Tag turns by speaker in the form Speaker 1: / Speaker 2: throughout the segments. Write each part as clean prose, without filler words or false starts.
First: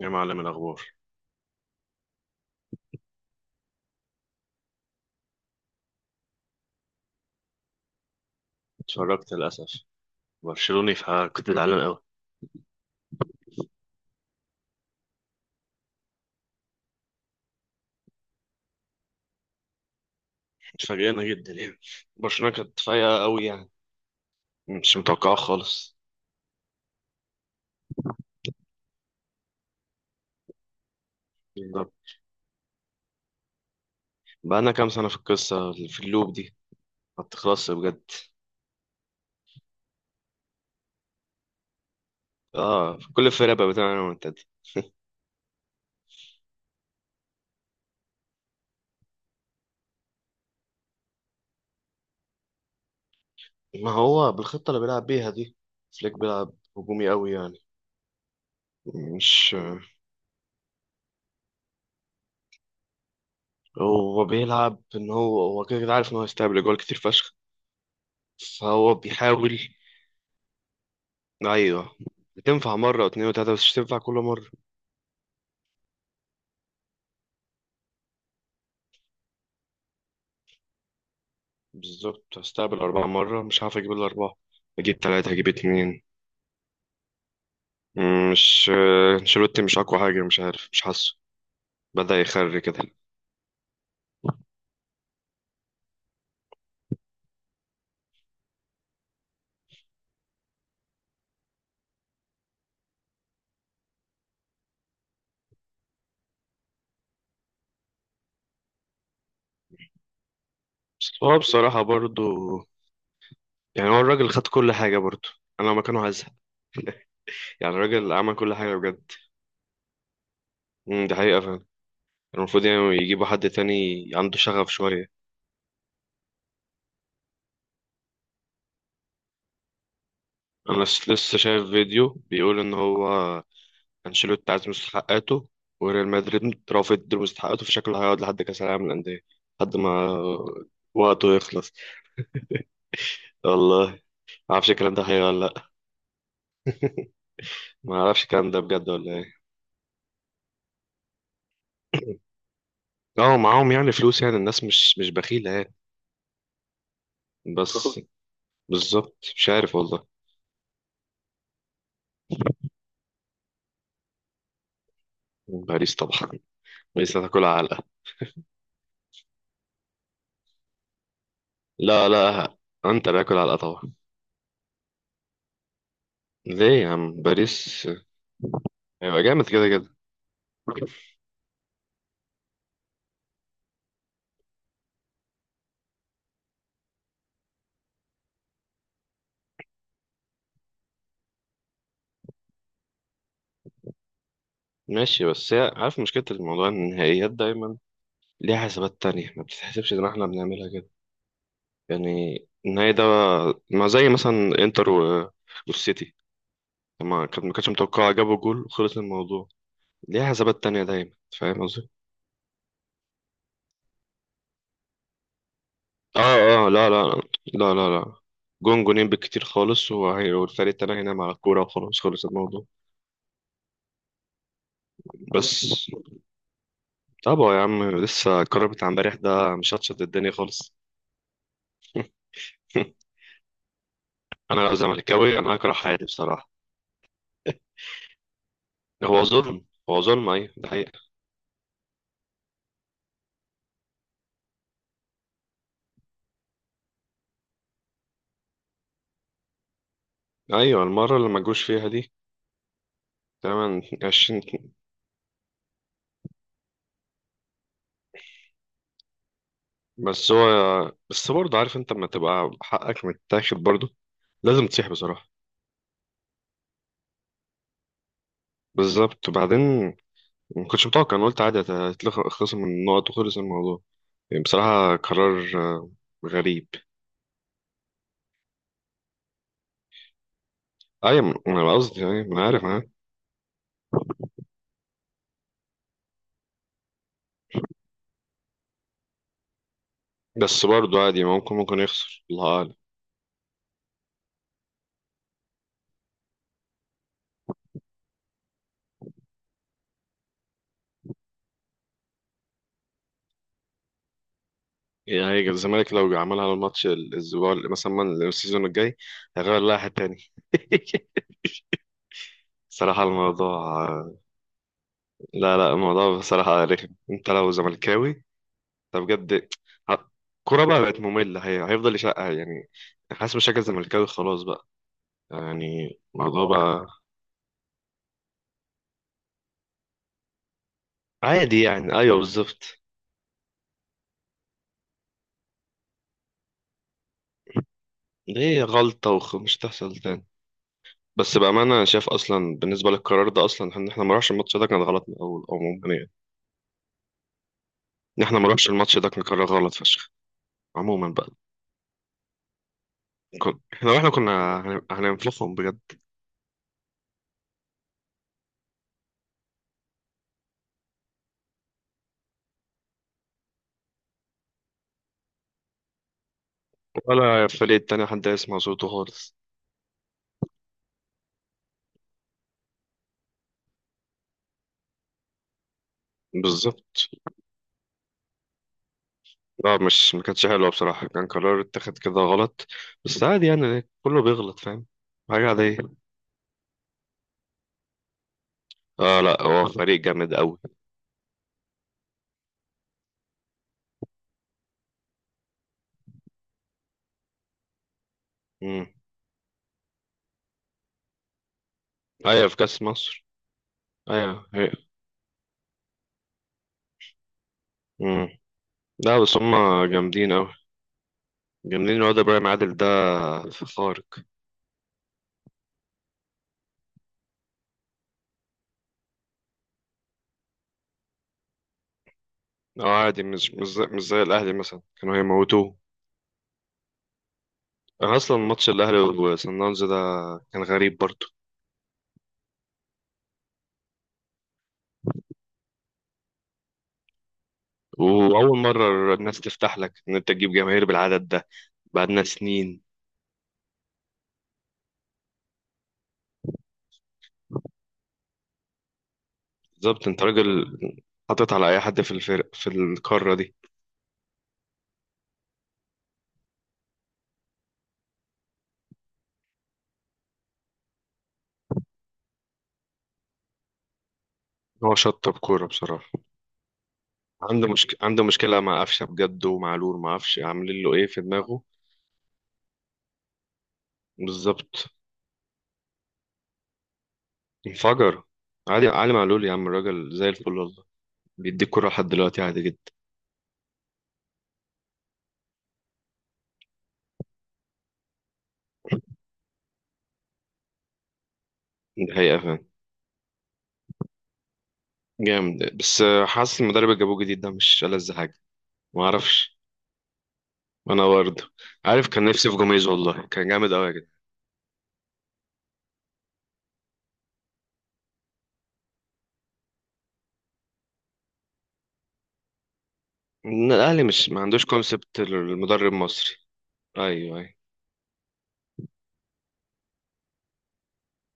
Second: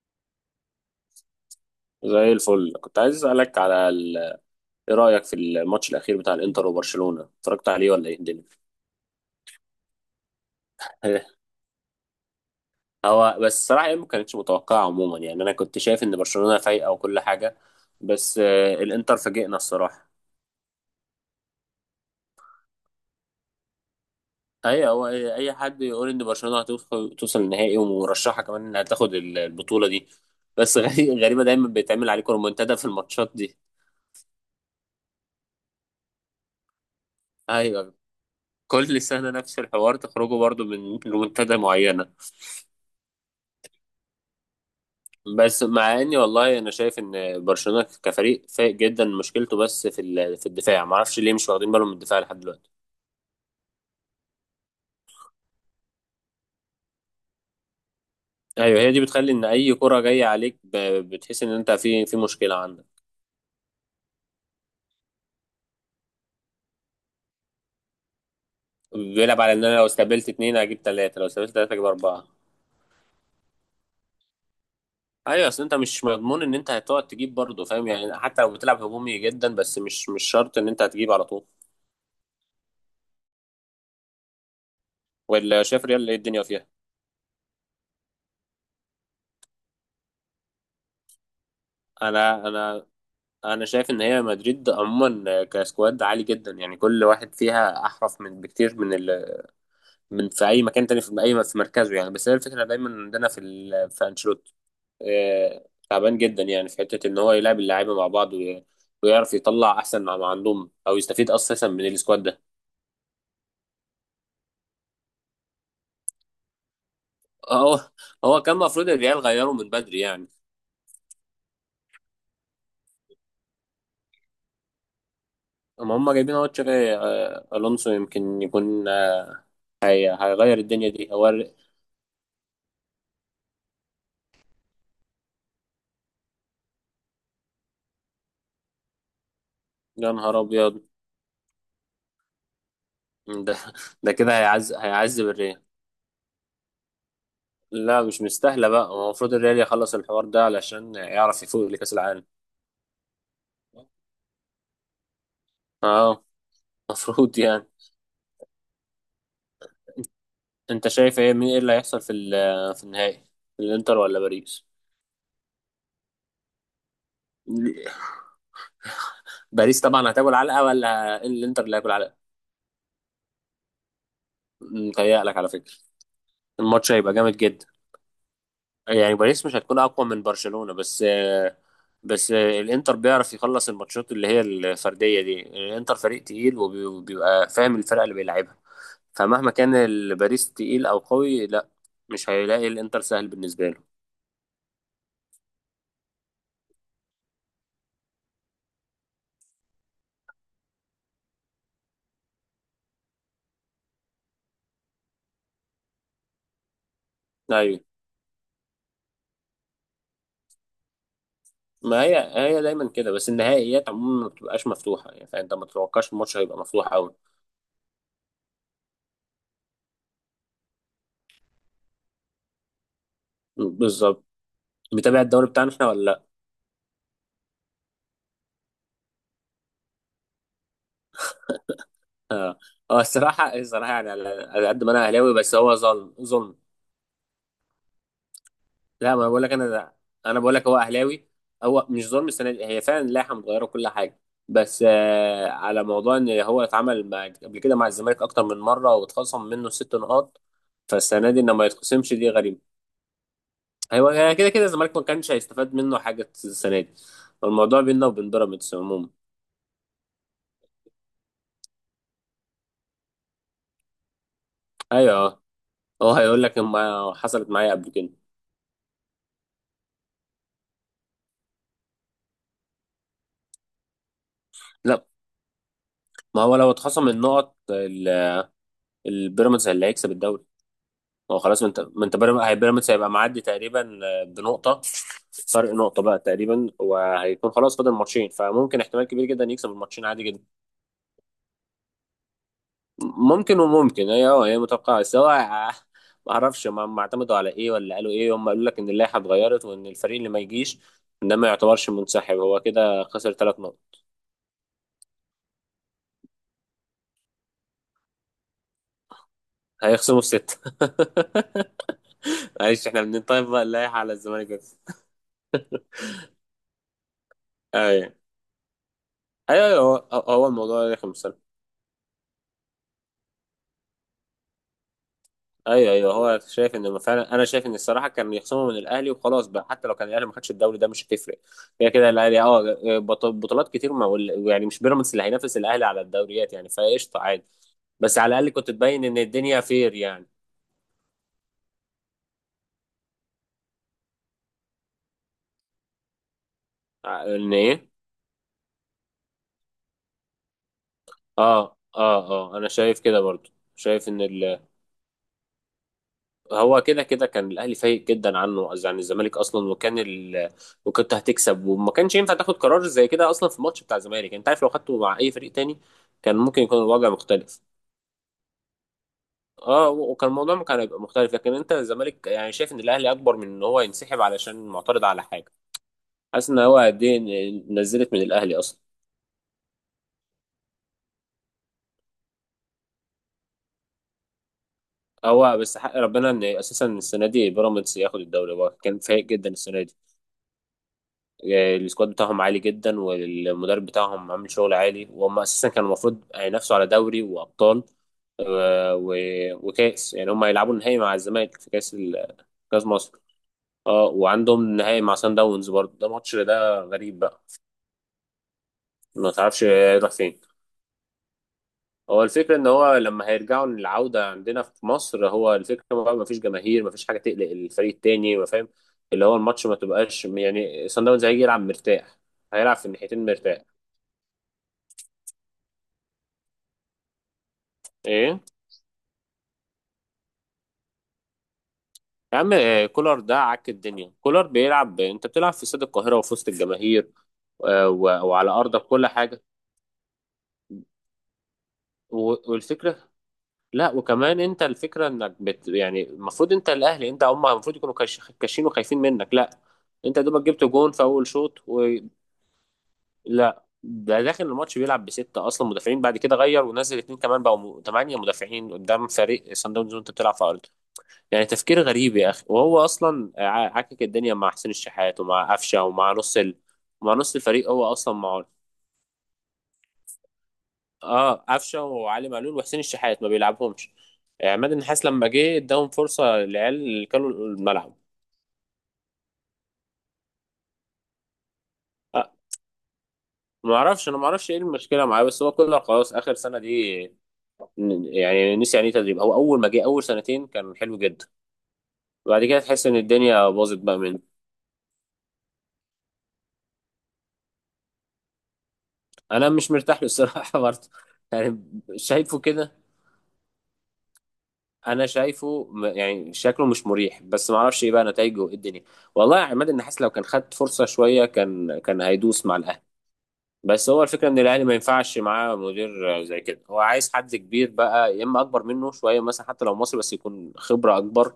Speaker 1: يا معلم الأخبار.
Speaker 2: زي الفل، كنت عايز اسالك على ايه رايك في الماتش الاخير بتاع الانتر وبرشلونه؟ اتفرجت عليه ولا ايه الدنيا؟
Speaker 1: اتفرجت للأسف، برشلوني فكنت زعلان أوي.
Speaker 2: هو بس الصراحه يعني ما كانتش متوقعه عموما، يعني انا كنت شايف ان برشلونه فايقه وكل حاجه، بس الانتر فاجئنا الصراحه.
Speaker 1: اتفاجئنا جدا يعني، برشلونة كانت فايقة أوي يعني.
Speaker 2: اي
Speaker 1: مش
Speaker 2: هو
Speaker 1: متوقعة
Speaker 2: اي أي حد
Speaker 1: خالص.
Speaker 2: يقول ان برشلونه هتوصل النهائي ومرشحه كمان انها تاخد البطوله دي. بس غريبه دايما
Speaker 1: بالظبط،
Speaker 2: بيتعمل عليكم رومنتادا في الماتشات دي.
Speaker 1: بقالنا كام سنة في القصة في اللوب دي، ما بتخلصش
Speaker 2: ايوه،
Speaker 1: بجد.
Speaker 2: كل سنه نفس الحوار، تخرجوا برضو من رومنتادا معينه.
Speaker 1: اه، كل الفرق بقى بتلعب منتدى.
Speaker 2: بس مع اني والله انا شايف ان برشلونه كفريق فايق جدا، مشكلته بس في الدفاع. ما اعرفش ليه مش واخدين بالهم من الدفاع لحد دلوقتي.
Speaker 1: ما هو بالخطة اللي بيلعب بيها دي، فليك بيلعب هجومي أوي يعني.
Speaker 2: ايوه، هي دي بتخلي ان
Speaker 1: مش
Speaker 2: اي كره جايه عليك بتحس ان انت في مشكله عندك.
Speaker 1: هو بيلعب إن هو كده كده عارف إن هو هيستقبل جوال كتير فشخ، فهو
Speaker 2: بيلعب على
Speaker 1: بيحاول.
Speaker 2: ان انا لو استقبلت اتنين هجيب تلاته، لو استقبلت تلاته هجيب
Speaker 1: أيوه،
Speaker 2: اربعه.
Speaker 1: بتنفع مرة واتنين وتلاتة بس مش تنفع كل مرة.
Speaker 2: ايوه، اصل انت مش مضمون ان انت هتقعد تجيب برضه، فاهم؟ يعني حتى لو بتلعب هجومي جدا، بس مش شرط ان انت هتجيب على طول.
Speaker 1: بالظبط، هستقبل أربعة مرة مش هعرف أجيب الأربعة، أجيب تلاتة أجيب
Speaker 2: ولا شايف
Speaker 1: اتنين.
Speaker 2: ريال ايه الدنيا فيها؟
Speaker 1: مش أنشيلوتي مش أقوى حاجة، مش عارف، مش حاسه. بدأ
Speaker 2: انا
Speaker 1: يخري كده.
Speaker 2: انا انا شايف ان هي مدريد عموما كسكواد عالي جدا، يعني كل واحد فيها احرف من بكتير من من في اي مكان تاني، في اي في مركزه يعني. بس هي الفكره دايما عندنا في انشيلوتي. تعبان جدا، يعني في حته ان هو يلعب اللعيبه مع بعض ويعرف يطلع احسن ما عندهم او
Speaker 1: بس
Speaker 2: يستفيد
Speaker 1: هو
Speaker 2: اساسا
Speaker 1: بصراحة
Speaker 2: من
Speaker 1: برضو،
Speaker 2: السكواد ده.
Speaker 1: يعني هو الراجل خد كل حاجة برضو. أنا لو مكانه هزهق. يعني
Speaker 2: هو
Speaker 1: الراجل عمل
Speaker 2: هو
Speaker 1: كل
Speaker 2: كان
Speaker 1: حاجة
Speaker 2: المفروض
Speaker 1: بجد.
Speaker 2: الريال غيره من بدري يعني.
Speaker 1: دي حقيقة فعلا. المفروض يعني يجيبوا حد تاني عنده شغف شوية.
Speaker 2: اما هم جايبين اهو تشابي الونسو، يمكن يكون هيغير
Speaker 1: أنا
Speaker 2: الدنيا دي هو.
Speaker 1: لسه شايف فيديو بيقول إن هو انشيلوتي عايز مستحقاته، وريال مدريد رافض مستحقاته، فشكله هيقعد لحد كاس العالم للانديه، لحد ما
Speaker 2: يا نهار ابيض.
Speaker 1: وقته يخلص.
Speaker 2: ده
Speaker 1: والله ما
Speaker 2: ده كده
Speaker 1: اعرفش
Speaker 2: هيعز
Speaker 1: الكلام ده حقيقي
Speaker 2: هيعذب
Speaker 1: ولا
Speaker 2: الريال.
Speaker 1: لا. ما
Speaker 2: لا، مش
Speaker 1: اعرفش الكلام ده
Speaker 2: مستاهله بقى.
Speaker 1: بجد
Speaker 2: هو
Speaker 1: ولا ايه.
Speaker 2: المفروض الريال يخلص الحوار ده علشان يعرف يفوق لكاس العالم.
Speaker 1: اه معاهم يعني فلوس، يعني الناس مش بخيله يعني.
Speaker 2: اه، المفروض يعني.
Speaker 1: بس بالظبط، مش عارف والله.
Speaker 2: انت شايف ايه، مين ايه اللي هيحصل في النهائي؟ الانتر ولا باريس؟
Speaker 1: باريس طبعا، باريس هتاكل علقه.
Speaker 2: باريس طبعا هتاكل علقه، ولا الانتر اللي هياكل
Speaker 1: لا
Speaker 2: علقه؟
Speaker 1: لا، انت باكل علقه طبعا.
Speaker 2: متهيألك على فكره،
Speaker 1: ليه يا
Speaker 2: الماتش هيبقى
Speaker 1: عم؟
Speaker 2: جامد جدا.
Speaker 1: باريس
Speaker 2: يعني
Speaker 1: هيبقى جامد
Speaker 2: باريس مش
Speaker 1: كده
Speaker 2: هتكون
Speaker 1: كده.
Speaker 2: اقوى من برشلونه بس. بس الانتر بيعرف يخلص الماتشات اللي هي الفرديه دي. الانتر فريق تقيل وبي- وبيبقى فاهم الفرق اللي بيلعبها، فمهما كان الباريس تقيل او قوي، لا، مش هيلاقي الانتر سهل بالنسبه له.
Speaker 1: ماشي، بس هي عارف مشكله الموضوع إن النهائيات دايما ليها حسابات تانية، ما بتتحسبش زي ما احنا بنعملها كده يعني. النهائي ده ما زي مثلا انتر والسيتي لما كانت ما كانتش
Speaker 2: ايوه،
Speaker 1: متوقعة، جابوا جول وخلص الموضوع. ليها حسابات تانية دايما. فاهم قصدي؟
Speaker 2: ما هي دايما كده، بس النهائيات عموما ما بتبقاش مفتوحه، يعني فانت ما تتوقعش
Speaker 1: اه
Speaker 2: الماتش هيبقى
Speaker 1: اه،
Speaker 2: مفتوح
Speaker 1: لا لا،
Speaker 2: قوي.
Speaker 1: لا لا لا. جون جونين بالكتير خالص، والفريق التاني هينام على الكورة وخلاص، خلص الموضوع.
Speaker 2: بالظبط. متابع الدوري
Speaker 1: بس
Speaker 2: بتاعنا احنا ولا لا؟
Speaker 1: طبعا يا عم، لسه القرار بتاع امبارح ده مشطشط الدنيا خالص.
Speaker 2: اه الصراحه الصراحه، يعني على
Speaker 1: انا
Speaker 2: على
Speaker 1: لو
Speaker 2: قد ما انا اهلاوي،
Speaker 1: زملكاوي انا
Speaker 2: بس
Speaker 1: هكره
Speaker 2: هو
Speaker 1: حياتي
Speaker 2: ظلم
Speaker 1: بصراحة.
Speaker 2: ظلم. لا
Speaker 1: هو
Speaker 2: ما بقول لك
Speaker 1: ظلم،
Speaker 2: انا،
Speaker 1: هو ظلم،
Speaker 2: انا
Speaker 1: ايوه
Speaker 2: بقول لك
Speaker 1: ده
Speaker 2: هو
Speaker 1: حقيقة.
Speaker 2: اهلاوي. هو مش ظلم، السنه دي هي فعلا اللائحه متغيره وكل حاجه، بس على موضوع ان هو اتعمل مع- قبل كده مع الزمالك اكتر من مره واتخصم منه 6 نقاط.
Speaker 1: ايوه، المرة اللي
Speaker 2: فالسنه دي
Speaker 1: ما
Speaker 2: ان
Speaker 1: جوش
Speaker 2: ما
Speaker 1: فيها دي.
Speaker 2: يتخصمش دي غريبه.
Speaker 1: تمام،
Speaker 2: ايوه، هي
Speaker 1: عشرين.
Speaker 2: كده كده الزمالك ما كانش هيستفاد منه حاجه السنه دي، الموضوع بيننا وبين بيراميدز عموما.
Speaker 1: بس هو، بس برضه عارف انت لما تبقى حقك متاخد برضه لازم تصيح
Speaker 2: ايوه
Speaker 1: بصراحة.
Speaker 2: هو هيقول لك ما حصلت معايا قبل كده.
Speaker 1: بالظبط. بعدين، ما كنتش متوقع، انا قلت عادي هتخلص من النقط وخلص الموضوع. يعني بصراحة
Speaker 2: لا،
Speaker 1: قرار
Speaker 2: ما هو
Speaker 1: غريب.
Speaker 2: لو اتخصم النقط البيراميدز اللي هيكسب الدوري. هو
Speaker 1: ايوه
Speaker 2: خلاص، ما
Speaker 1: انا
Speaker 2: انت
Speaker 1: قصدي
Speaker 2: ما انت
Speaker 1: يعني، ما
Speaker 2: بيراميدز
Speaker 1: عارف انا.
Speaker 2: هيبقى معدي تقريبا بنقطه. فرق نقطه بقى تقريبا، وهيكون خلاص فاضل ماتشين، فممكن احتمال كبير جدا يكسب الماتشين عادي جدا.
Speaker 1: بس برضه عادي، ممكن يخسر، الله اعلم.
Speaker 2: ممكن وممكن، هي متوقعه، بس هو ما اعرفش ما اعتمدوا على ايه ولا قالوا ايه. هم قالوا لك ان اللائحه اتغيرت وان الفريق اللي ما يجيش ده ما يعتبرش منسحب، هو كده خسر 3 نقط.
Speaker 1: يعني هيجي الزمالك لو عملها على الماتش مثلا السيزون الجاي، هيغير اللائحة تاني.
Speaker 2: هيخصموا الست. معلش، احنا
Speaker 1: صراحة
Speaker 2: بنطيب
Speaker 1: الموضوع،
Speaker 2: بقى اللائحه على الزمالك بس.
Speaker 1: لا لا، الموضوع بصراحة رخم انت لو
Speaker 2: ايوه،
Speaker 1: زملكاوي، ده بجد.
Speaker 2: ايوه، أيوة،
Speaker 1: ه-
Speaker 2: هو
Speaker 1: الكورة بقى
Speaker 2: الموضوع
Speaker 1: بقت
Speaker 2: رخم
Speaker 1: مملة،
Speaker 2: الصراحة.
Speaker 1: هي هيفضل يشقها يعني. حاسس بشكل زملكاوي خلاص بقى،
Speaker 2: ايوه،
Speaker 1: يعني
Speaker 2: ايوه، هو
Speaker 1: الموضوع
Speaker 2: شايف
Speaker 1: بقى
Speaker 2: ان فعلا، انا شايف ان الصراحه كان يخصموا من الاهلي وخلاص بقى، حتى لو كان الاهلي ما خدش الدوري ده مش هتفرق.
Speaker 1: عادي
Speaker 2: كده
Speaker 1: يعني.
Speaker 2: كده
Speaker 1: ايوه
Speaker 2: الاهلي، اه،
Speaker 1: بالظبط،
Speaker 2: بطولات كتير ما يعني مش بيراميدز اللي هينافس الاهلي على الدوريات يعني، فقشطه عادي. بس على الاقل
Speaker 1: دي
Speaker 2: كنت تبين
Speaker 1: غلطة
Speaker 2: ان
Speaker 1: ومش
Speaker 2: الدنيا فير
Speaker 1: تحصل تاني.
Speaker 2: يعني.
Speaker 1: بس بأمانة أنا شايف أصلا بالنسبة للقرار ده أصلا، إن إحنا ما نروحش الماتش ده كان غلط من الأول عموما يعني.
Speaker 2: ان ايه؟
Speaker 1: إن إحنا ما نروحش الماتش ده كان قرار غلط فشخ عموما بقى.
Speaker 2: اه، اه، اه، انا شايف كده برضو.
Speaker 1: إحنا،
Speaker 2: شايف
Speaker 1: وإحنا
Speaker 2: ان
Speaker 1: كنا هننفخهم بجد.
Speaker 2: هو كده كده كان الاهلي فايق جدا عنه، قصدي عن الزمالك اصلا، وكان وكنت هتكسب، وما كانش ينفع تاخد قرار زي كده اصلا في الماتش بتاع الزمالك. يعني انت عارف لو خدته مع اي فريق تاني كان ممكن يكون الوضع
Speaker 1: ولا
Speaker 2: مختلف.
Speaker 1: الفريق التاني حد يسمع صوته خالص.
Speaker 2: اه، وكان الموضوع كان هيبقى مختلف، لكن انت الزمالك يعني شايف ان الاهلي اكبر من ان هو ينسحب علشان معترض على حاجه. حاسس ان هو قد
Speaker 1: بالظبط.
Speaker 2: ايه نزلت من الاهلي اصلا.
Speaker 1: لا، مش ما كانتش حلوه بصراحه، كان قرار اتخذ كده غلط، بس عادي يعني، كله بيغلط، فاهم؟ حاجه
Speaker 2: هو بس
Speaker 1: عاديه.
Speaker 2: حق ربنا ان اساسا السنه دي بيراميدز ياخد الدوري، هو كان
Speaker 1: اه،
Speaker 2: فايق
Speaker 1: لا
Speaker 2: جدا
Speaker 1: هو
Speaker 2: السنه دي.
Speaker 1: فريق جامد قوي.
Speaker 2: السكواد بتاعهم عالي جدا، والمدرب بتاعهم عامل شغل عالي، وهم اساسا كانوا المفروض هينافسوا على دوري وابطال
Speaker 1: امم،
Speaker 2: وكاس. يعني هم هيلعبوا النهائي مع الزمالك في كاس
Speaker 1: ايوه في كاس
Speaker 2: مصر.
Speaker 1: مصر.
Speaker 2: اه،
Speaker 1: ايوه
Speaker 2: وعندهم
Speaker 1: هي،
Speaker 2: النهائي مع سان داونز برضه، ده ماتش ده غريب بقى.
Speaker 1: امم، لا
Speaker 2: ما
Speaker 1: بس هم
Speaker 2: تعرفش هيروح
Speaker 1: جامدين
Speaker 2: فين.
Speaker 1: قوي. جامدين، الواد
Speaker 2: هو
Speaker 1: ابراهيم
Speaker 2: الفكرة إن
Speaker 1: عادل ده
Speaker 2: هو لما هيرجعوا
Speaker 1: خارق.
Speaker 2: للعودة عندنا في مصر، هو الفكرة بقى مفيش جماهير، مفيش حاجة تقلق الفريق التاني، ما فاهم؟ اللي هو الماتش ما تبقاش، يعني صن داونز هيجي يلعب مرتاح، هيلعب في
Speaker 1: اه عادي،
Speaker 2: الناحيتين
Speaker 1: مش
Speaker 2: مرتاح.
Speaker 1: مش زي, مش زي الاهلي مثلا، كانوا هيموتوه. انا اصلا
Speaker 2: إيه
Speaker 1: ماتش الاهلي وسان داونز ده كان غريب برضه.
Speaker 2: يا عم، كولر ده عك الدنيا. كولر بيلعب، انت بتلعب في استاد القاهرة وفي وسط الجماهير وعلى
Speaker 1: واول
Speaker 2: ارضك كل
Speaker 1: مره الناس
Speaker 2: حاجة.
Speaker 1: تفتح لك ان انت تجيب جماهير بالعدد ده، بعدنا
Speaker 2: و-
Speaker 1: سنين.
Speaker 2: والفكرة، لا، وكمان انت الفكرة انك بت، يعني المفروض انت الاهلي، انت هم المفروض يكونوا كاشين وخايفين منك. لا،
Speaker 1: بالظبط،
Speaker 2: انت
Speaker 1: انت
Speaker 2: دوبك جبت
Speaker 1: راجل
Speaker 2: جون في اول
Speaker 1: حاطط
Speaker 2: شوط،
Speaker 1: على اي حد في الفرق في القاره دي.
Speaker 2: ولا ده داخل الماتش بيلعب بستة اصلا مدافعين، بعد كده غير ونزل اتنين كمان بقوا 8 مدافعين قدام فريق صن داونز، وانت بتلعب في ارضك. يعني تفكير غريب يا اخي. وهو اصلا عكك الدنيا مع حسين
Speaker 1: هو
Speaker 2: الشحات
Speaker 1: شطب
Speaker 2: ومع
Speaker 1: كوره
Speaker 2: قفشه
Speaker 1: بصراحه.
Speaker 2: ومع نص ومع نص
Speaker 1: عنده
Speaker 2: الفريق هو
Speaker 1: مشك...
Speaker 2: اصلا
Speaker 1: عنده
Speaker 2: معاه.
Speaker 1: مشكله مع قفشه بجد ومعلول، ما اعرفش عاملين له ايه في
Speaker 2: اه،
Speaker 1: دماغه.
Speaker 2: قفشه وعلي معلول وحسين الشحات ما بيلعبهمش. عماد
Speaker 1: بالظبط.
Speaker 2: النحاس لما جه اداهم فرصه، العيال اللي كانوا الملعب.
Speaker 1: انفجر. عادي، علي معلول يا عم الراجل زي الفل والله، بيديك كوره لحد
Speaker 2: آه
Speaker 1: دلوقتي عادي جدا.
Speaker 2: ما اعرفش، انا ما اعرفش ايه المشكله معاه، بس هو كله خلاص اخر سنه دي. يعني نسي يعني ايه تدريب. هو اول ما جه اول سنتين كان حلو جدا،
Speaker 1: دي حقيقه
Speaker 2: وبعد كده
Speaker 1: فعلا.
Speaker 2: تحس ان الدنيا باظت بقى منه.
Speaker 1: جامد، بس حاسس المدرب اللي جابوه جديد ده مش ألذ حاجه، ما
Speaker 2: انا
Speaker 1: اعرفش.
Speaker 2: مش مرتاح له الصراحه برضه،
Speaker 1: انا برضه.
Speaker 2: يعني.
Speaker 1: عارف كان
Speaker 2: شايفه
Speaker 1: نفسي في
Speaker 2: كده؟
Speaker 1: جوميز والله، كان جامد قوي يا جدع.
Speaker 2: انا شايفه يعني شكله مش مريح، بس ما اعرفش ايه بقى نتائجه وايه الدنيا. والله يا عماد النحاس لو كان خد فرصه شويه كان هيدوس مع الاهلي.
Speaker 1: إن
Speaker 2: بس
Speaker 1: الاهلي
Speaker 2: هو
Speaker 1: مش
Speaker 2: الفكره ان
Speaker 1: ما عندوش
Speaker 2: الاهلي ما ينفعش
Speaker 1: كونسبت
Speaker 2: معاه
Speaker 1: المدرب
Speaker 2: مدير
Speaker 1: مصري.
Speaker 2: زي كده، هو عايز حد
Speaker 1: ايوه ايوه.
Speaker 2: كبير بقى، يا اما اكبر منه شويه مثلا، حتى لو مصري بس يكون خبره اكبر.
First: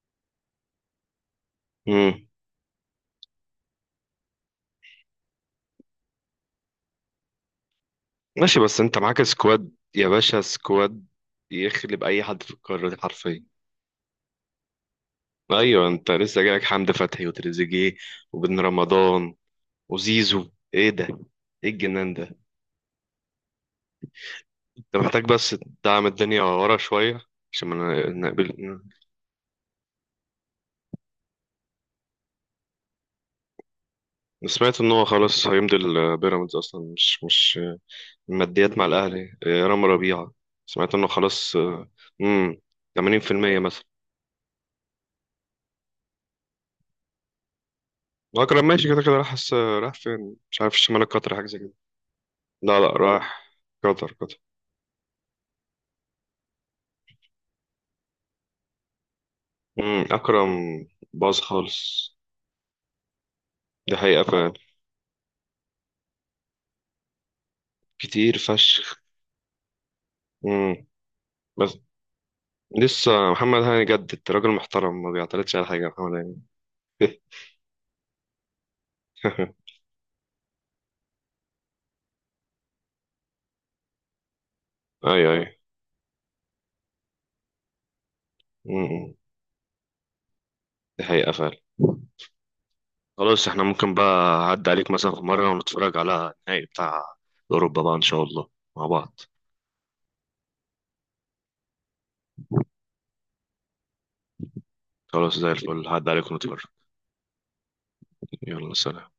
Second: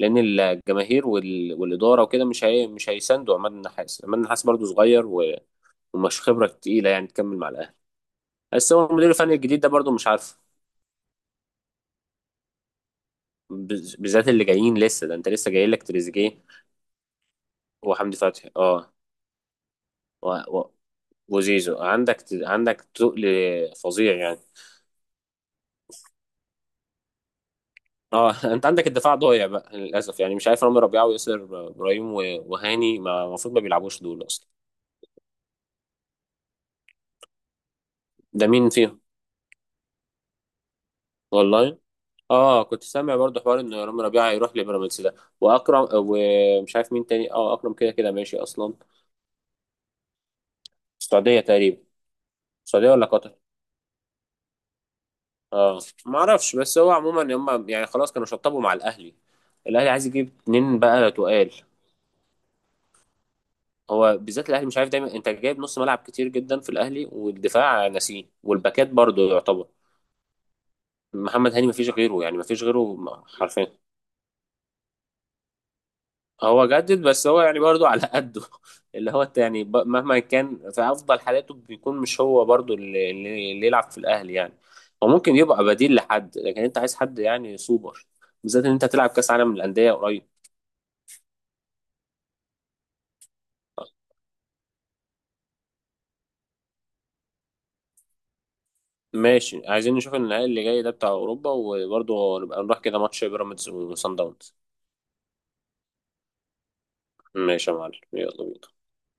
Speaker 2: لان الجماهير والاداره وكده
Speaker 1: مم.
Speaker 2: مش هيساندوا عماد النحاس. عماد النحاس برضه صغير ومش خبره تقيله يعني تكمل مع الاهلي.
Speaker 1: ماشي،
Speaker 2: بس
Speaker 1: بس
Speaker 2: هو
Speaker 1: انت
Speaker 2: المدير
Speaker 1: معاك
Speaker 2: الفني الجديد ده
Speaker 1: سكواد
Speaker 2: برضه مش
Speaker 1: يا
Speaker 2: عارف،
Speaker 1: باشا، سكواد يخلب اي حد في القاره دي حرفيا.
Speaker 2: بالذات اللي جايين لسه ده، انت لسه جاي لك
Speaker 1: ايوه، انت
Speaker 2: تريزيجيه
Speaker 1: لسه جايلك حمدي فتحي وتريزيجيه
Speaker 2: وحمدي فتحي،
Speaker 1: وبن
Speaker 2: اه،
Speaker 1: رمضان
Speaker 2: و...
Speaker 1: وزيزو،
Speaker 2: و...
Speaker 1: ايه ده؟ ايه
Speaker 2: وزيزو
Speaker 1: الجنان
Speaker 2: عندك،
Speaker 1: ده؟
Speaker 2: عندك تقل فظيع يعني.
Speaker 1: انت محتاج بس تدعم الدنيا ورا شويه عشان ما
Speaker 2: اه انت
Speaker 1: نقبل.
Speaker 2: عندك الدفاع ضايع بقى للاسف، يعني مش عارف رامي ربيعه وياسر ابراهيم وهاني. ما المفروض ما بيلعبوش دول اصلا.
Speaker 1: انا سمعت ان هو خلاص هيمضي البيراميدز اصلا، مش
Speaker 2: ده مين
Speaker 1: ماديات مع
Speaker 2: فيهم؟
Speaker 1: الاهلي. اه، رامي ربيعه، سمعت انه خلاص.
Speaker 2: والله،
Speaker 1: اه، امم،
Speaker 2: اه، كنت سامع برضو
Speaker 1: 80%
Speaker 2: حوار ان
Speaker 1: مثلا.
Speaker 2: رامي ربيعه هيروح لبيراميدز ده، واكرم، ومش عارف مين تاني. اه، اكرم كده كده ماشي
Speaker 1: اكرم
Speaker 2: اصلا.
Speaker 1: ماشي كده كده، راح حس راح فين، مش عارف، الشمال القطري
Speaker 2: السعوديه
Speaker 1: حاجه زي كده.
Speaker 2: تقريبا.
Speaker 1: لا لا،
Speaker 2: السعوديه ولا قطر؟
Speaker 1: راح قطر قطر.
Speaker 2: اه، ما اعرفش، بس هو عموما هم يعني خلاص كانوا شطبوا مع الاهلي. الاهلي
Speaker 1: امم،
Speaker 2: عايز يجيب
Speaker 1: أكرم
Speaker 2: اتنين بقى
Speaker 1: باظ
Speaker 2: تقال.
Speaker 1: خالص، دي
Speaker 2: هو
Speaker 1: حقيقة
Speaker 2: بالذات
Speaker 1: فعلا.
Speaker 2: الاهلي مش عارف دايما، انت جايب نص ملعب كتير جدا في الاهلي، والدفاع ناسيه،
Speaker 1: كتير
Speaker 2: والباكات
Speaker 1: فشخ.
Speaker 2: برضه يعتبر
Speaker 1: امم.
Speaker 2: محمد هاني
Speaker 1: بس
Speaker 2: مفيش غيره، يعني مفيش غيره
Speaker 1: لسه محمد
Speaker 2: حرفيا.
Speaker 1: هاني جدد، راجل محترم ما بيعترضش على حاجة محمد هاني.
Speaker 2: هو جدد، بس هو يعني برضه على قده اللي هو أنت، يعني ب- مهما كان في افضل حالاته بيكون مش هو برضه اللي يلعب في الاهلي يعني. هو
Speaker 1: أيوه
Speaker 2: ممكن
Speaker 1: أيوه.
Speaker 2: يبقى بديل لحد، لكن انت عايز حد يعني سوبر، بالذات ان انت تلعب
Speaker 1: امم.
Speaker 2: كاس عالم للانديه قريب.
Speaker 1: دي حقيقة فعلا. خلاص احنا ممكن بقى أعدي عليك مثلا في مرة ونتفرج على النهائي بتاع أوروبا بقى إن شاء الله مع بعض.
Speaker 2: ماشي، عايزين نشوف النهائي اللي جاي ده بتاع اوروبا، وبرضه نبقى نروح كده ماتش بيراميدز وصن داونز.
Speaker 1: خلاص زي الفل، هعدي عليك ونتفرج.
Speaker 2: ماشي يا معلم، يلا بينا.
Speaker 1: يلا سلام.